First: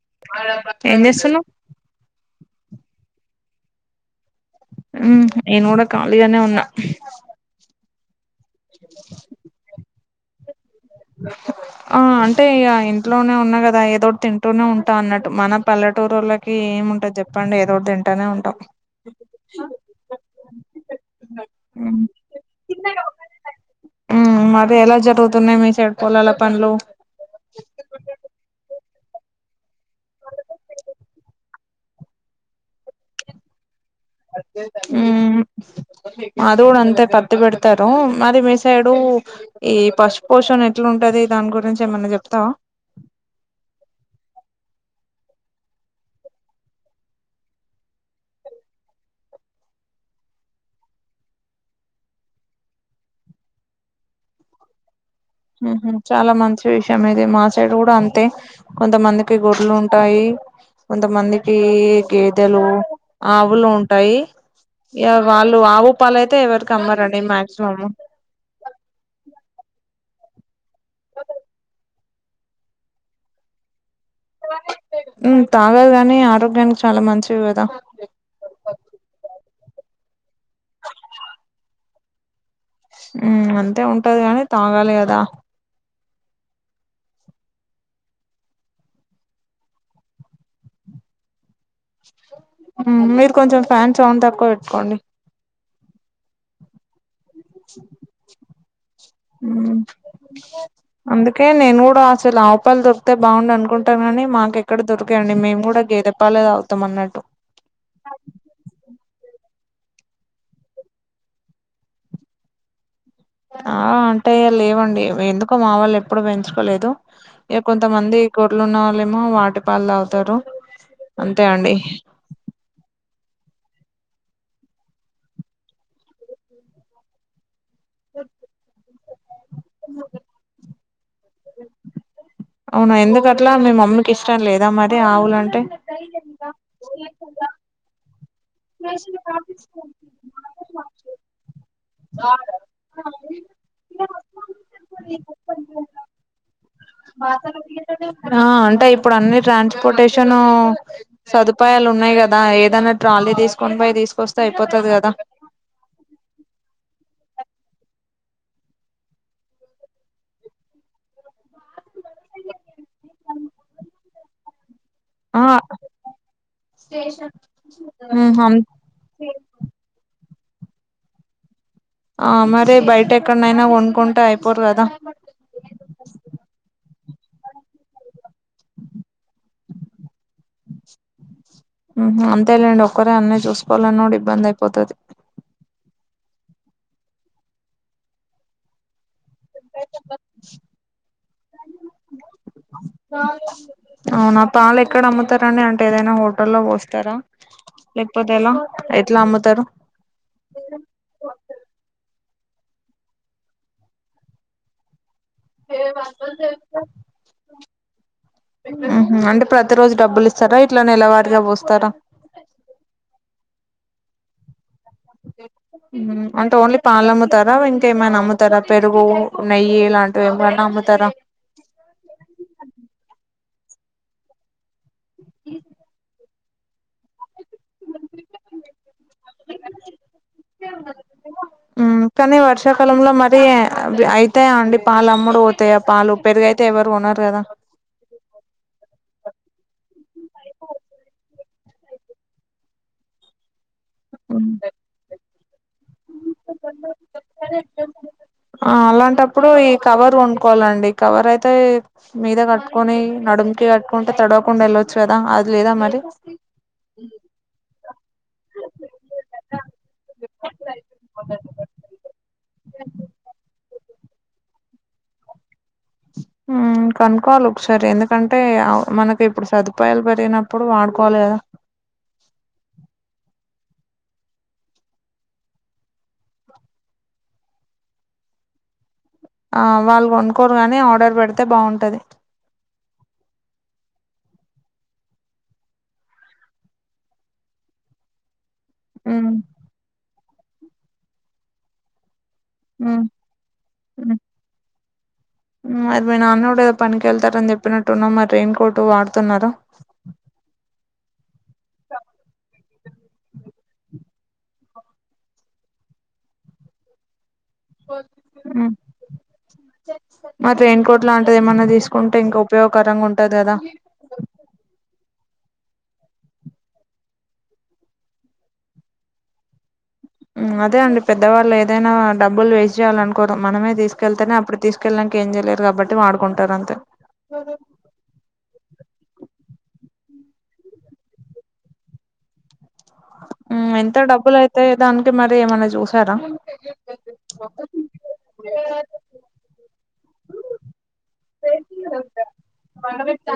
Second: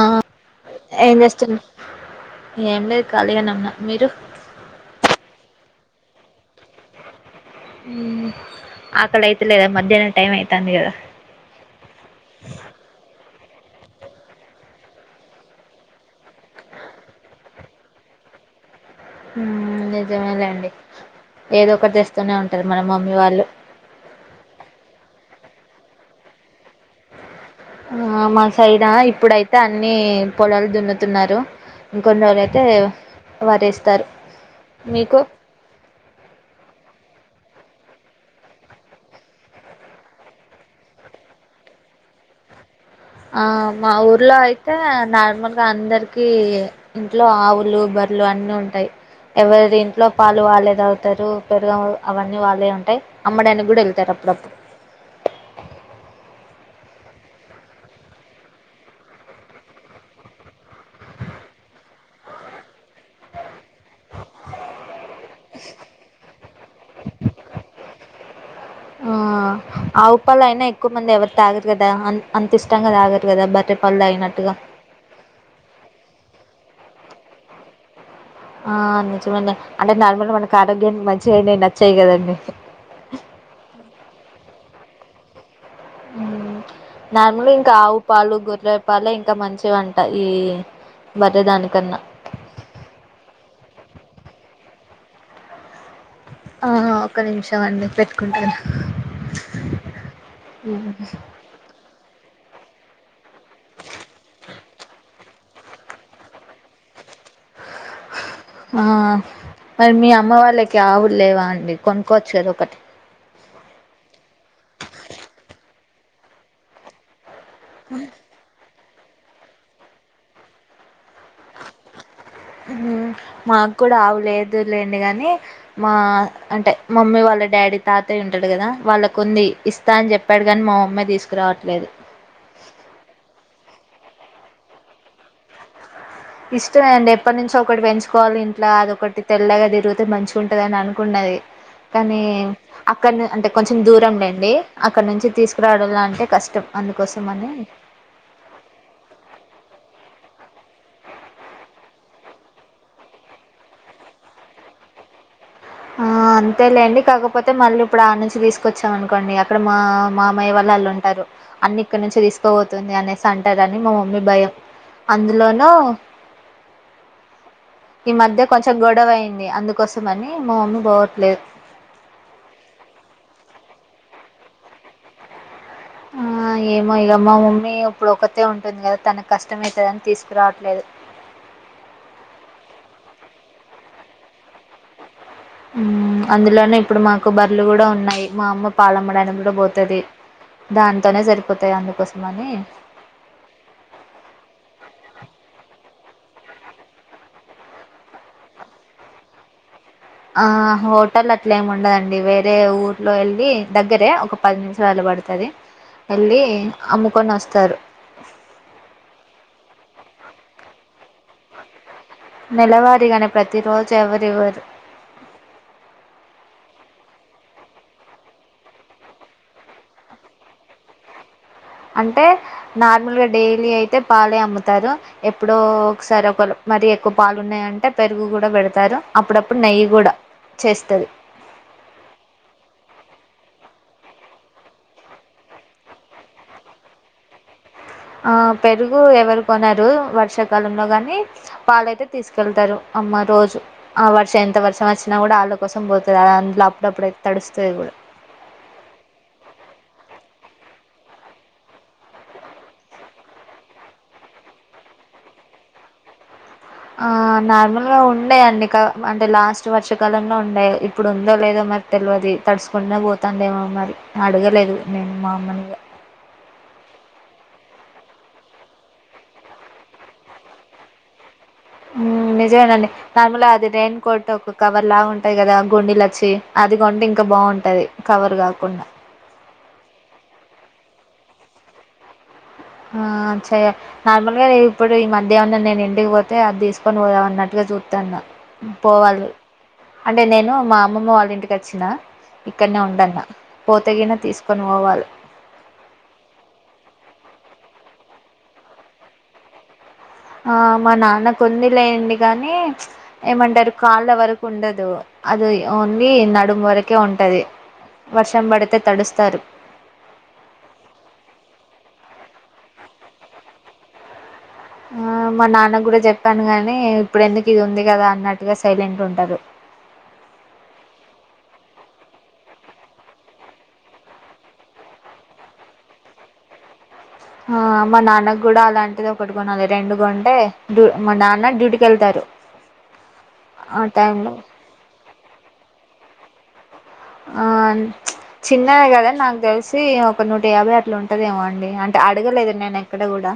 ఆ ఏం చేస్తు [unintelligible] హు నేను గూడ ఖాళీగనే ఉన్న ఆకలి అయితలేదా మధ్యాసం టైం అయితాంది గదా ఆ అంటే ఇగ ఇంట్లోనే ఉన్నా గదా ఏదోటి తింటూనే ఉంటా అన్నట్టు మన పల్లెటూరోల్ల కి ఏం ఉంటద్ జెప్పండి ఏదో ఒట్ తింటానే ఉంటం హ్మ్ నిజమేలేండి ఏదో ఒకట్ మ్మ్ దెస్తూనే ఉంటరు మన మమ్మీ వాళ్ళు ఉమ్ మరి ఎలా జరుగుతున్నాయ్ మీ సైడ్ పొలాల పనులు ఆ మా సైడా ఇప్పుడైతే అన్నీ పొలాలు దున్నుతున్నారు ఇంకొన్ని రోజులైతే వర్ ఎస్తారు ఊమ్ మాది గూడ అంతె పత్తి పెడతారు మాది మీ సైడు ఈ పశు పోషణ ఎట్లుంటది దాని గురించి ఏమన్న చెప్తావా ఆ మా ఊర్లో అయితే నార్మల్గా అందరికీ ఇంట్లో ఆవులు బర్లు అన్నీ ఉంటాయి ఎవరు ఇంట్లో పాలు వాళ్ళే తాగుతారు పెరుగవ్ అవన్నీ వాళ్ళయే ఉంటయ్ అమ్మడాని గూడ ఎళ్తరు అప్పుడప్పుడు ఉ హు చాలా మంచి విషయం ఇది మా సైడ్ గూడ అంతే కొంతమందికి గొర్లు ఉంటాయి కొంతమందికి గేదెలు ఆవులున్ టయి ఇగ వాళ్ళు ఆవు పాలైతే ఎవరిక్ అమ్మరండి మాక్సిమము ఆ ఆవు పాలైనా ఎక్కువ మంది ఎవరు తాగరు కదా అన్ అంత్ ఇష్టంగా తాగరు గదా బర్రె పాల్ తాగినట్టుగా ఉమ్ తాగదు గానీ ఆరోగ్యానిక్ చాలా మంచివి గదా ఆ నిజమండే అంటే నార్మల్గా మనకి ఆరోగ్యానికి మంచిగయినయ్ నచ్చయి గదండి ఉమ్ అంతే ఉంటది గానీ తాగాలి గదా ఉమ్ నార్మల్గా ఇంకా ఆవు పాలు గొర్రె పాలే ఇంకా మంచివంట ఈ బర్రె దాని కన్నా మ్ మీరు కొంచెం ఫ్యాన్ సౌండ్ తక్కువ వెట్టుకోండి ఆహ ఒక్క నిమిషం అండి పెట్టుకుంటాను ఉమ్ క్కె నేను గూడా అసలు ఆవు పాలు దొరిక్తే బాగుండు అనుకుంటాను గానీ మాక్ ఎక్కడ దొరు కేండి మేము గూడ గేదె పాలే తాగుతం అన్నట్టు ఆహ్ మరి మీ అమ్మ వాళ్ళకి ఆవు లేవా అండి కొనుక్కోవచ్చు గద ఒకటి ఆ అంటే ఇగ లేవండి వె ఎందుకో మా వాళ్ళు ఎప్పుడు పెంచుకోలేదు ఇగ కొంతమంది గొర్లు ఉన్న వాళ్ళేమో వాటి పాల్ తాగుతరు అంతే అండి హ్ మాక్కూడా ఆవు లేదులేండి గని మా అంటే మమ్మీ వాళ్ళ డాడీ తాతయ్య ఉంటడు గదా వాళ్ళ కుంది ఇస్తా అని చెప్ ప్పాడు గాని మా మమ్మి తీసుకురావట్లేదు అవునా ఎందుకట్లా మి మమ్మీకిష్టం లేదా మరి ఆవులంటే ఇష్టవే అండి ఎప్పట్ నుంచో ఒకటి వెంచుకోవాలింట్లా అదొకటి తెల్లగా తిరుగితే మంచి ఉంటదన్ అనుకున్నది కనీ అక్కడ్ నె అంటే కొంచెం దూరం లేండి అక్కడ్ నుంచి తీసుకురావడంల అంటే కష్టం అందుకోసం అని ఆ అంటే ఇప్పుడన్ని ట్రాన్స్పోర్టేషను సదుపాయాలున్నాయ్ గదా ఏదన్నా ట్రాలీ తీసుకొని పోయి తీసుకొస్తే అయిపోతది కదా ఆ అంతేలేండి కాకపోతే మళ్ళీ ఇప్పుడు ఆ నుంచి తీసుకొచ్చాం అనుకోండి అక్కడ మా మామయ్య వాళ్ళు ఆళ్ళు ఉంటరు అన్ని ఇక్క నుంచే తీసుకవోతుంది అనేసి అంటారని మా మమ్మీ భయం అ అందులోనూ ఈ మధ్య కొంచెం గొడవయింది అందుకోసం అని మా మమ్మీ బోవట్లేదు ఆ మరి బయట్ ఎక్కనైనా కొనుకుంటే అయిపోర్రదా ఆ ఏమో ఇగ మా మమ్మీ ఒప్పుడ్ ఒకతే ఉంటుంది గదా తన కష్టమయితదని తీసుకురావట్లేదు హుమ్ అంతేలేండి ఒక్కరే అన్న చూసుకోవాలన్న ఇబ్బంది అయిపోతది హుమ్ అందులోను ఇప్పుడు మాకు బర్లు కూడా ఉన్నాయి మా అమ్మ పాలమ్మడానికి కూడా పోతు పోతది దానితోనే సరిపోతాయి అందుకోసమని అవునా పాలు ఎక్కడ అమ్ముతారండి అంటే ఏదైనా హోటల్లో పోస్తారా లేకపోతే ఎలా ఎట్ల అమ్ముతారు ఆ హోటల్ అట్లా ఏమి ఉండదండి వేరే ఊర్లో వెళ్ళి దగ్గరే ఒక పది నిమిషాలు పడతది ఎళ్ళి అమ్ముకొని వస్తారు హుమ్ హు అంటే ప్రతి రోజు డబ్బులు ఇస్తారా ఇట్లా నెలవారిగా పోస్తరా నెలవారిగానే ప్రతిరోజు ఎవరివ్వరు హుమ్ అంటే ఓన్లీ పాలు అమ్ముతారా ఇంక ఏమైనా అమ్ముతారా పెరుగు నెయ్యి ఇలా ఏమైనా అమ్ముతార అంటే నార్మల్ గా డైలీ అయితే పాలే అమ్ముతారు ఎప్పుడో ఒకసారి ఒక మరి ఎక్కువ పాలున్నాయి అంటే పెరుగు కూడా పెడతారు అప్పుడప్పుడు నెయ్యి కూడా చేస్తరు హుమ్ కానీ వర్షాకాలంలో మరి అయితాయా అండి పాలు అమ్ముడు పోతాయా పాలు పెరుగయితే ఎవరు కొనరు కదా ఆ పెరుగు ఎవరు కొనరు వర్షాకాలంలో గాని పాలైతే తీసుకెళ్తారు అమ్మ రోజు ఆ వర్షం ఉమ్ ఎంత వర్షం వచ్చినా కూడా ఆళ్ళ కోసం పోతది అ అందులో అప్పుడప్పుడయితే తడుస్తది కూడా ఆ అలాంటప్పుడు ఈ కవర్ కొనుకోవాలండి కవర్ అయితే మీద కట్టుకొని నడుముకి కట్టుకుంటే తడవకుండా వెళ్ళొచ్చు కదా అది లేదా మరి ఆ నార్మల్గా ఉండేయండి కా అంటే లాస్ట్ వర్షాకాలంలో ఉండే ఇప్పుడు ఉందో లేదో మరి తెలవది తడుసుకుంటనే పోతందేమో మరి అడగలేదు నేను మా అమ్మనిగా మ్మ్ కనుక్కోవాలి ఒకసారి ఎందుకంటే మనకి ఇప్పుడు సదుపాయాలు పెరిగినప్పుడు వాడుకోవాలి కదా హుమ్ నిజమేనండి నార్మల్గా అది రెయిన్ కోట్ ఒక కవర్ లాగా ఉంటాయి కదా గుండిలచ్చి అది కొంటె ఇంకా బాగుంటది కవర్ కాకుండా ఆ వాళ్ళు కొనుక్కోరు కాని ఆర్డర్ పెడితే బాగుంటది ఆ చేయ నార్మల్గా నే ఇప్పుడు ఈ మధ్య ఏమన్నా నేను ఇంటికి పోతే అది తీసుకొని పోదాం అన్నట్టుగా చూత్తాన్న పోవాలి మ్మ్ అంటే నేను మా అమ్మమ్మ వాళ్ళ ఇంటికి వచ్చినా ఇక్కడనే మ్మ్ ఉండన్న పోతేగిన మ్మ్ తీసుకొని పోవాలి మరి మీ నాన్న కూడా ఏదో పనికి వెళ్తారని చెప్పినట్టున్నవ్ మరి రైయిన్ కోట్ వాడుతున్నార ఆ మా నాన్న కుందిలేండి కానీ ఏమంటారు కాళ్ళ వరకు ఉండదు అది ఓన్లీ నడుము వరకే ఉంటది వర్షం మ్మ్ పడితే తడుస్తారు మరి రెయిన్ కోట్ లాంటిది ఏమన్నా తీసుకుంటే ఇంకా ఉపయోగకరంగా ఉంటది కదా ఆ మా నాన్న కూడా చెప్పాను గాని ఇప్పుడు ఎందుకు ఇది ఉంది కదా అన్నట్టుగా సైలెంట్ ఉంటారు అదే అండి పెద్దవాళ్ళు ఏదైనా డబ్బులు వేస్ట్ చేయాలనుకోరు మనమే తీసుకెళ్తేనే అప్పుడు తీసుకెల్లినంక కి ఏం చేయలేరు కాబట్టి వాడుకుంటారు అంతే ఆ మా నాన్న కూడా అలాంటిది ఒకటి కొనాలి రెండు కొంటే డూ మా నాన్న డ్యూటీ కెళ్తారు ఎంత డబ్బులు అయితాయి దానికి మరి ఏమన్న చూసారా ఆ చిన్నది కదా నాకు తెలిసి ఒక నూట యాభై అట్లు ఉంటదేమో అండి అంటే అడగలేదు నేను ఎక్కడ కూడా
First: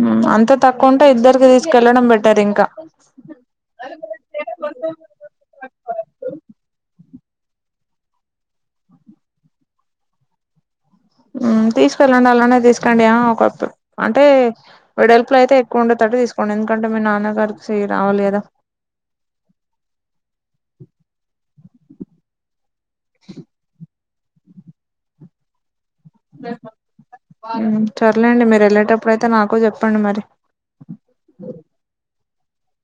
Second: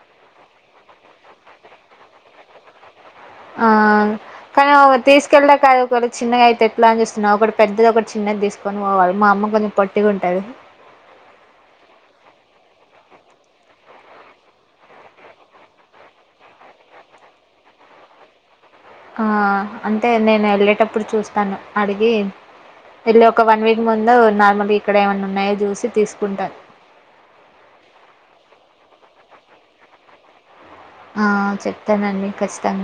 ఉమ్ అంత తక్కువ ఉంటే ఇద్దరికి తీసుకెళ్లడం బెటరు ఇంకా ఆ కానీ తీసుకెళ్లాక ఒక చిన్నగయితే ఎట్లా అని చూస్తున్న ఒకటి పెద్దది ఒకటి చిన్నది తీసుకొని పోవాలి మా అమ్మ కొంచెం పొట్టి గుంటది ఉమ్ తీసుకెళ్ళండి అలానే తీసుకోండి ఆ ఒక అంటే వెడల్పులో అయితే ఎక్కువ ఉండేటటు తీసుకోండి ఎందుకంటే మీ నాన్న గారికి రావాలి కదా ఆ అంటే నేను ఎళ్ళేటప్పుడు చూస్తాను అడిగి వెళ్ళి ఒక వన్ వీక్ ముం దు నార్మల్గ ఇక్కడ ఏమన్న ఉన్నాయ చూసి తీసుకు సర్లే అండి మీరు ఎళ్ళేటప్పుడు అయితే నాకు చెప్పండి మరి ఆ చెప్తానండి ఖచ్చితంగ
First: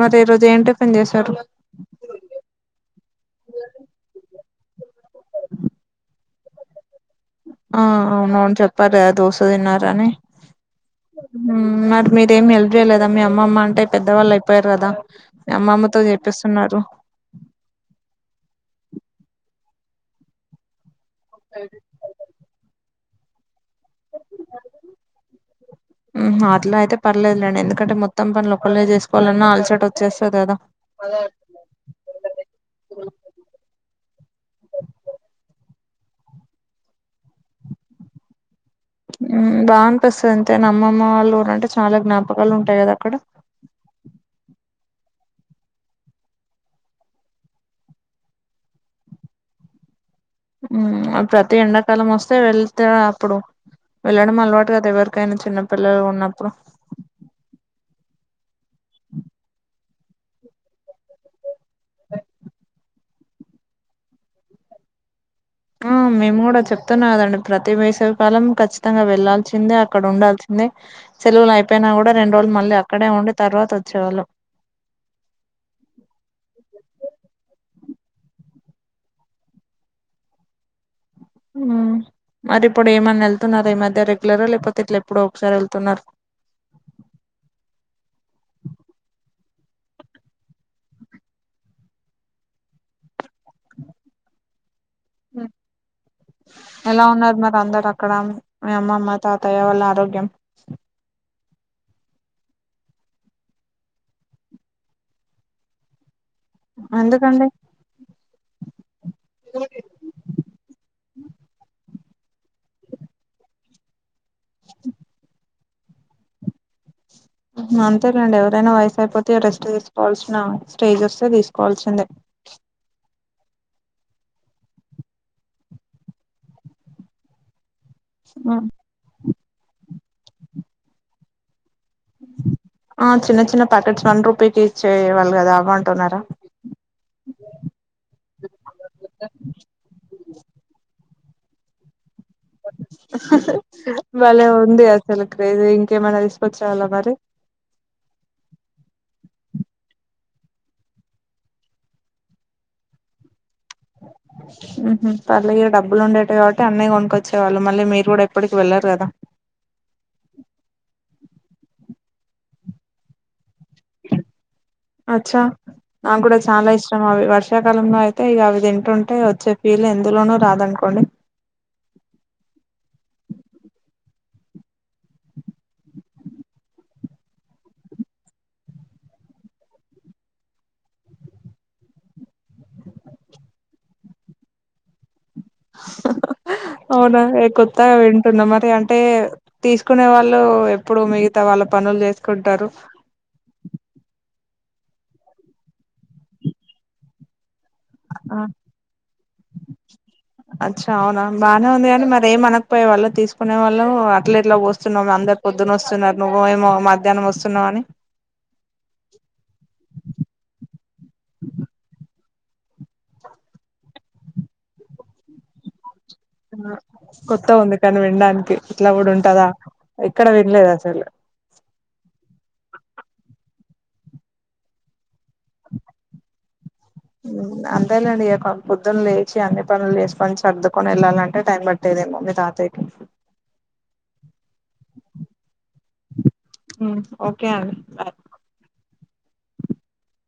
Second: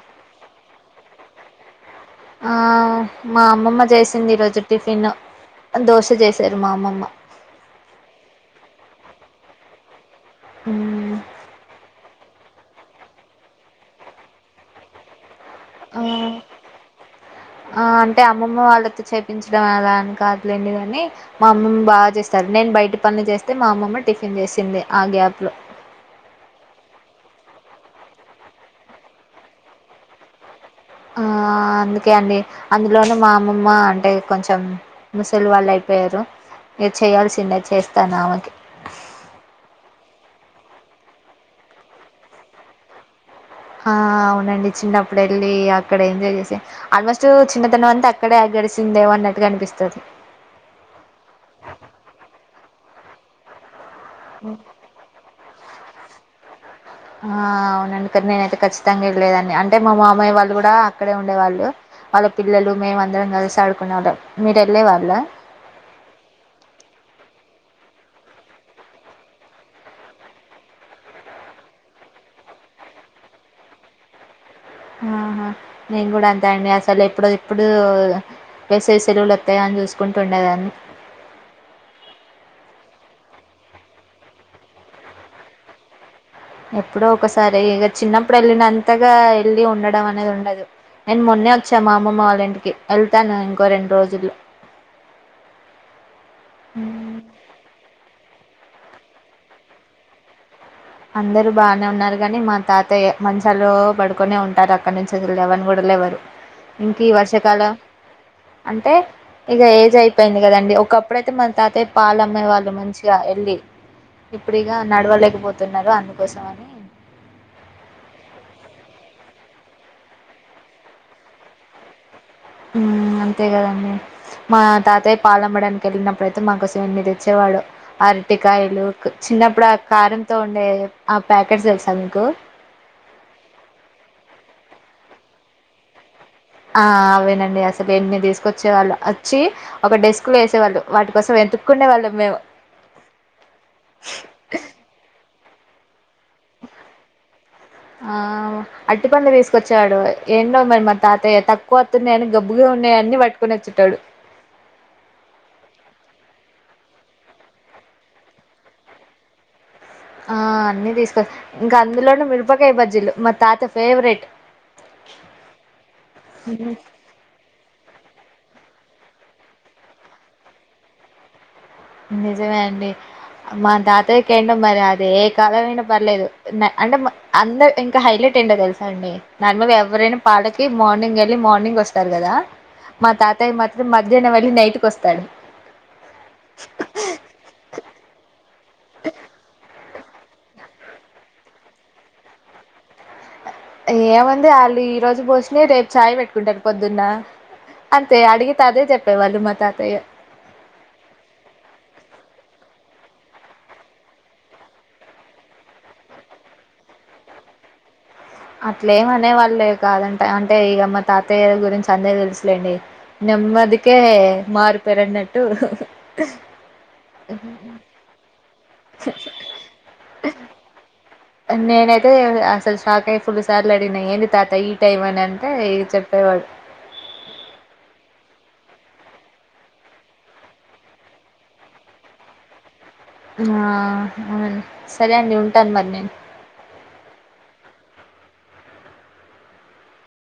మరి ఈ రోజు ఏం టిఫిన్ చేసారు ఆ మా అమ్మమ్మ చేసింది ఈ రోజు టిఫిన్ దోశ చేసారు మా అమ్మమ్మ ఆ అవునవును చెప్పారుగా దోశ తిన్నారని ఉమ్ ఉమ్ మరి మీరేమి హెల్ప్ చేయలేదా మీ అమ్మమ్మ అంటే పెద్దవాళ్ళు అయిపోయారు కదా అమ్మమ్మతో ఆ చేపిస్తున్నారు ఆ అంటే అమ్మమ్మ వాళ్ళతో చేపించడం ఎలా అని కాదలేండి గాని మా అమ్మమ్మ బాగ చేస్తారు నేను బయట పనులు చేస్తే మా అమ్మమ్మ టిఫిన్ చేసింది ఆ గ్యాప్ లో ఉహు అట్ల అయితే పర్లేదులే అండి ఎందుకంటే మొత్తం పనులు ఒకళ్ళే చేసుకోవాలన్నా అలసట వచ్చేస్తది కదా ఆ అందుకే అండి అందులోను మా అమ్మమ్మ అంటే కొంచం ముసలి వాళ్ళు అయిపోయారు ఇది చేయాల్సిందే చేస్తాను ఆమెకి బా అనిపిస్తది ఎంతయినా అమ్మమ్మ వాళ్ళ ఊరు అంటే చాలా జ్ఞాపకాలు ఉంటాయి కదా అక్కడ ఆ అవునండి చిన్నప్పుడు వెళ్ళి అక్కడ ఎంజాయ్ చేసి ఆల్మోస్ట్ చిన్నతనం అంతా అక్కడే గడిసిందేమో అన్నట్టుగా అనిపిస్తది ప్రతి ఎండాకాలం వస్తే వెళ్తేనె అప్పుడు వెళ్ళడం ఉమ్ అలవాటు కదా ఎవరికైన చిన్నపిల్లలు ఉన్నప్పుడు ఆ అవునండి కని నేనైతే ఖచ్చితంగా వెళ్లేదాన్ని అం టే మా మామయ్య వాళ్ళు కూడా అక్కడే ఉండేవాళ్ళు వాళ్ళ పిల్లలు మేము అందరం కలిసి ఆడుకునే వాళ్ళం మీరు ఎల్లే వాళ్ళ ఆ మేము కూడా చెప్తున్నాం కదండి ప్రతి వేసవి కాలం ఖచ్చితంగా వెళ్లాల్సిందే అక్కడ ఉండాల్సిందే సెలువులు అయిపోయినా కూడ రెండు రోలు మళ్లి అక్కడే ఉండి తర్వాత వచ్చేవాళ్ళం ఆహ నేను కూడ అంతే అండి అసలు ఎప్పుడు ఎప్పుడు వేసవి సెలువులు వత్తయ అని చూసుకుంటు ఉండే దాన్ని మరి ఇప్పుడు ఏమన్నా వెళ్తున్నార ఈ మధ్య రెగ్యులర్ లేకపోతే ఇట్లా ఎప్పుడో ఒకసారి వెళ్తున్నార ఎప్పుడో ఒకసారి ఇగ చిన్నప్పుడు వెళ్ళినంతగా ఎల్లి ఉండడం అనేది ఉండదు నేను మొన్నే వచ్చా మా అమమ్మ వాళ్ళ ఇంటికి వెళ్తాను ఇంకో రెండు రోజుల్లో ఎలా హ్మ్. ఉన్నారు మరి అందరు అక్కడ మీ అమ్మమ్మ తాతయ్య వాళ్ళ ఆరోగ్యం అందరు బాగనే ఉన్నారు గాని మా తాతయ్యె మంచలో పడుకునే ఉంటారు అక్కడ నుంచి లేవన్ కూడా లేవరు ఇంక ఈ ఎందుకండి వర్షాకాలం అంటే ఇగ ఏజ్ అయి పోయింది కదండి ఒకప్పుడైతే మన తాత పాల అమ్మే వాళ్ళు మంచిగ ఎళ్ళి ఇప్పుడిగ నడవలేకపోతున్నారు అందుకోసం అని అంతేలేండి ఎవరైన వయసు అయిపోతే రెస్ట్ తీసుకోవాల్సిన స్టేజ్ వస్తే తీసుకోవాల్సిందే ఉమ్ అంతే గదండీ మా తాతయ్య పాలమ్మడానికెల్లినప్పుడయితే మా కోసం ఎన్ని దెచ్చేవాడో అరటికాయలూ చిన్నప్పుడ్ ఆ కారంతో ఉండే ఆ ప్యాకెట్స్ తెలుసా మీకూ ఆ చిన్న చిన్న ప్యాకెట్స్ వన్ రూపీకిి ఇచ్చే వాళ్ళు గదా అవ్వంటున్నరా ఆ అవేనండి అసలు ఎన్ని దీసుకొచ్చే వాళ్లో అచ్చీ ఒక డెస్క్ లో ఏసేవాళ్ళు వాటి కోసం వెతుక్కుండే వాళ్ళం మేం భలే ఉంది అసలు క్రేజీ ఇంకేమైనా దీసుకొచ్చేవాల్లా మరీ ఆ అట్టి పండ్లు దీసుకొచ్చేవాడు ఏన్నో మరి మా తాతయ్య తక్కువ వత్తున్నయనీ గబ్బుగా ఉన్నాయన్ని పట్టుకొని వచ్చేటోడు ఉ హు తల్లు ఏ డబ్బులుండేటివి కావట్టి అన్నయ్య గొనుకొచ్చేవాళ్ళు మళ్ళీ మీరు గుడ ఎప్పడికి వెళ్లరు గదా ఆ అన్ని దీస్కొ ఇంకా అందులోను మిరపకాయ్ బజ్జీలు మా తాత ఫేవరెట్ అచ్ఛా నాక్ గుడ చాలా ఇష్ అవి వర్షాకాలంలో అయితే ఇగ అవి తింటుంటే వచ్చే ఫీల్ ఎందులోనూ రాదనుకోండి నిజమే అండీ మా దాతయ్య కేంటో మరి అది ఏ కాలం అయినా పర్లేదు అంటే మ అందర్ ఇంకా హైలెట్ ఏంటో దెల్సా అండీ నార్మల్గా ఎవ్వరైనా పాలకీ మార్నింగ్ ఎళ్ళి మార్నింగ్ వస్తార్ గదా మా తాతయ్య మాత్రం మధ్యాహ్నం వెళ్ళి నైట్కొస్తాడ్ అవునా ఏ కొత్తగ వింటున్నా మరే అంటే తీస్ కునేవాళ్లూ ఎప్పుడు మిగతా వాళ్ళ పనుల్ జేస్కుంటరు ఏముంది ఆళ్ళు ఈ రోజు బోసినయ్ రేప్ చాయ్ బెట్కుంటరు పొద్దున్నా అంతే అడిగితె అదే చెప్పేవాళ్ళు మా తాతయ్య అచ్ఛా అవునా బానే ఉంది గానీ మరి ఏం అనకపోయే వాళ్ళ తీసుకునే వాళ్లూ అట్లా ఎట్లా బోస్తున్నవ్ అందర్ పొద్దునొస్తున్నర్ నువ్వో ఎమో మధ్యాహ్నం వస్తున్నావని అట్లేమనే వాళ్లే గాదంట అంటే ఇగ మా తాతయ్య గురించి అందరికి దెలుసులేండి నెమ్మదికే మారుపేరన్నట్టూ కొత్తగుంది కనీ విన్డాన్కి ఇట్లా గుడుంటదా ఎక్కడ విన్లేదు అసలు నేనైతే అసలు షాక్ అయ్యి ఫుల్ సార్లు అడిగిన ఏంది తాత ఈ టైం అని అంటే చెప్పేవాడు అంతేలేండి ఇగ పొద్దున్న లేచి అన్ని పనుల్ జేస్కొని సర్దుకొని ఎళ్ళాలంటే టైం పడ్ ట్టేదేమో మీ తాతయ్కి ఆ ఔన్ సరే అండి ఉంటాన్ మరి నేన్ ఉమ్ ఓకే అండి బాయ్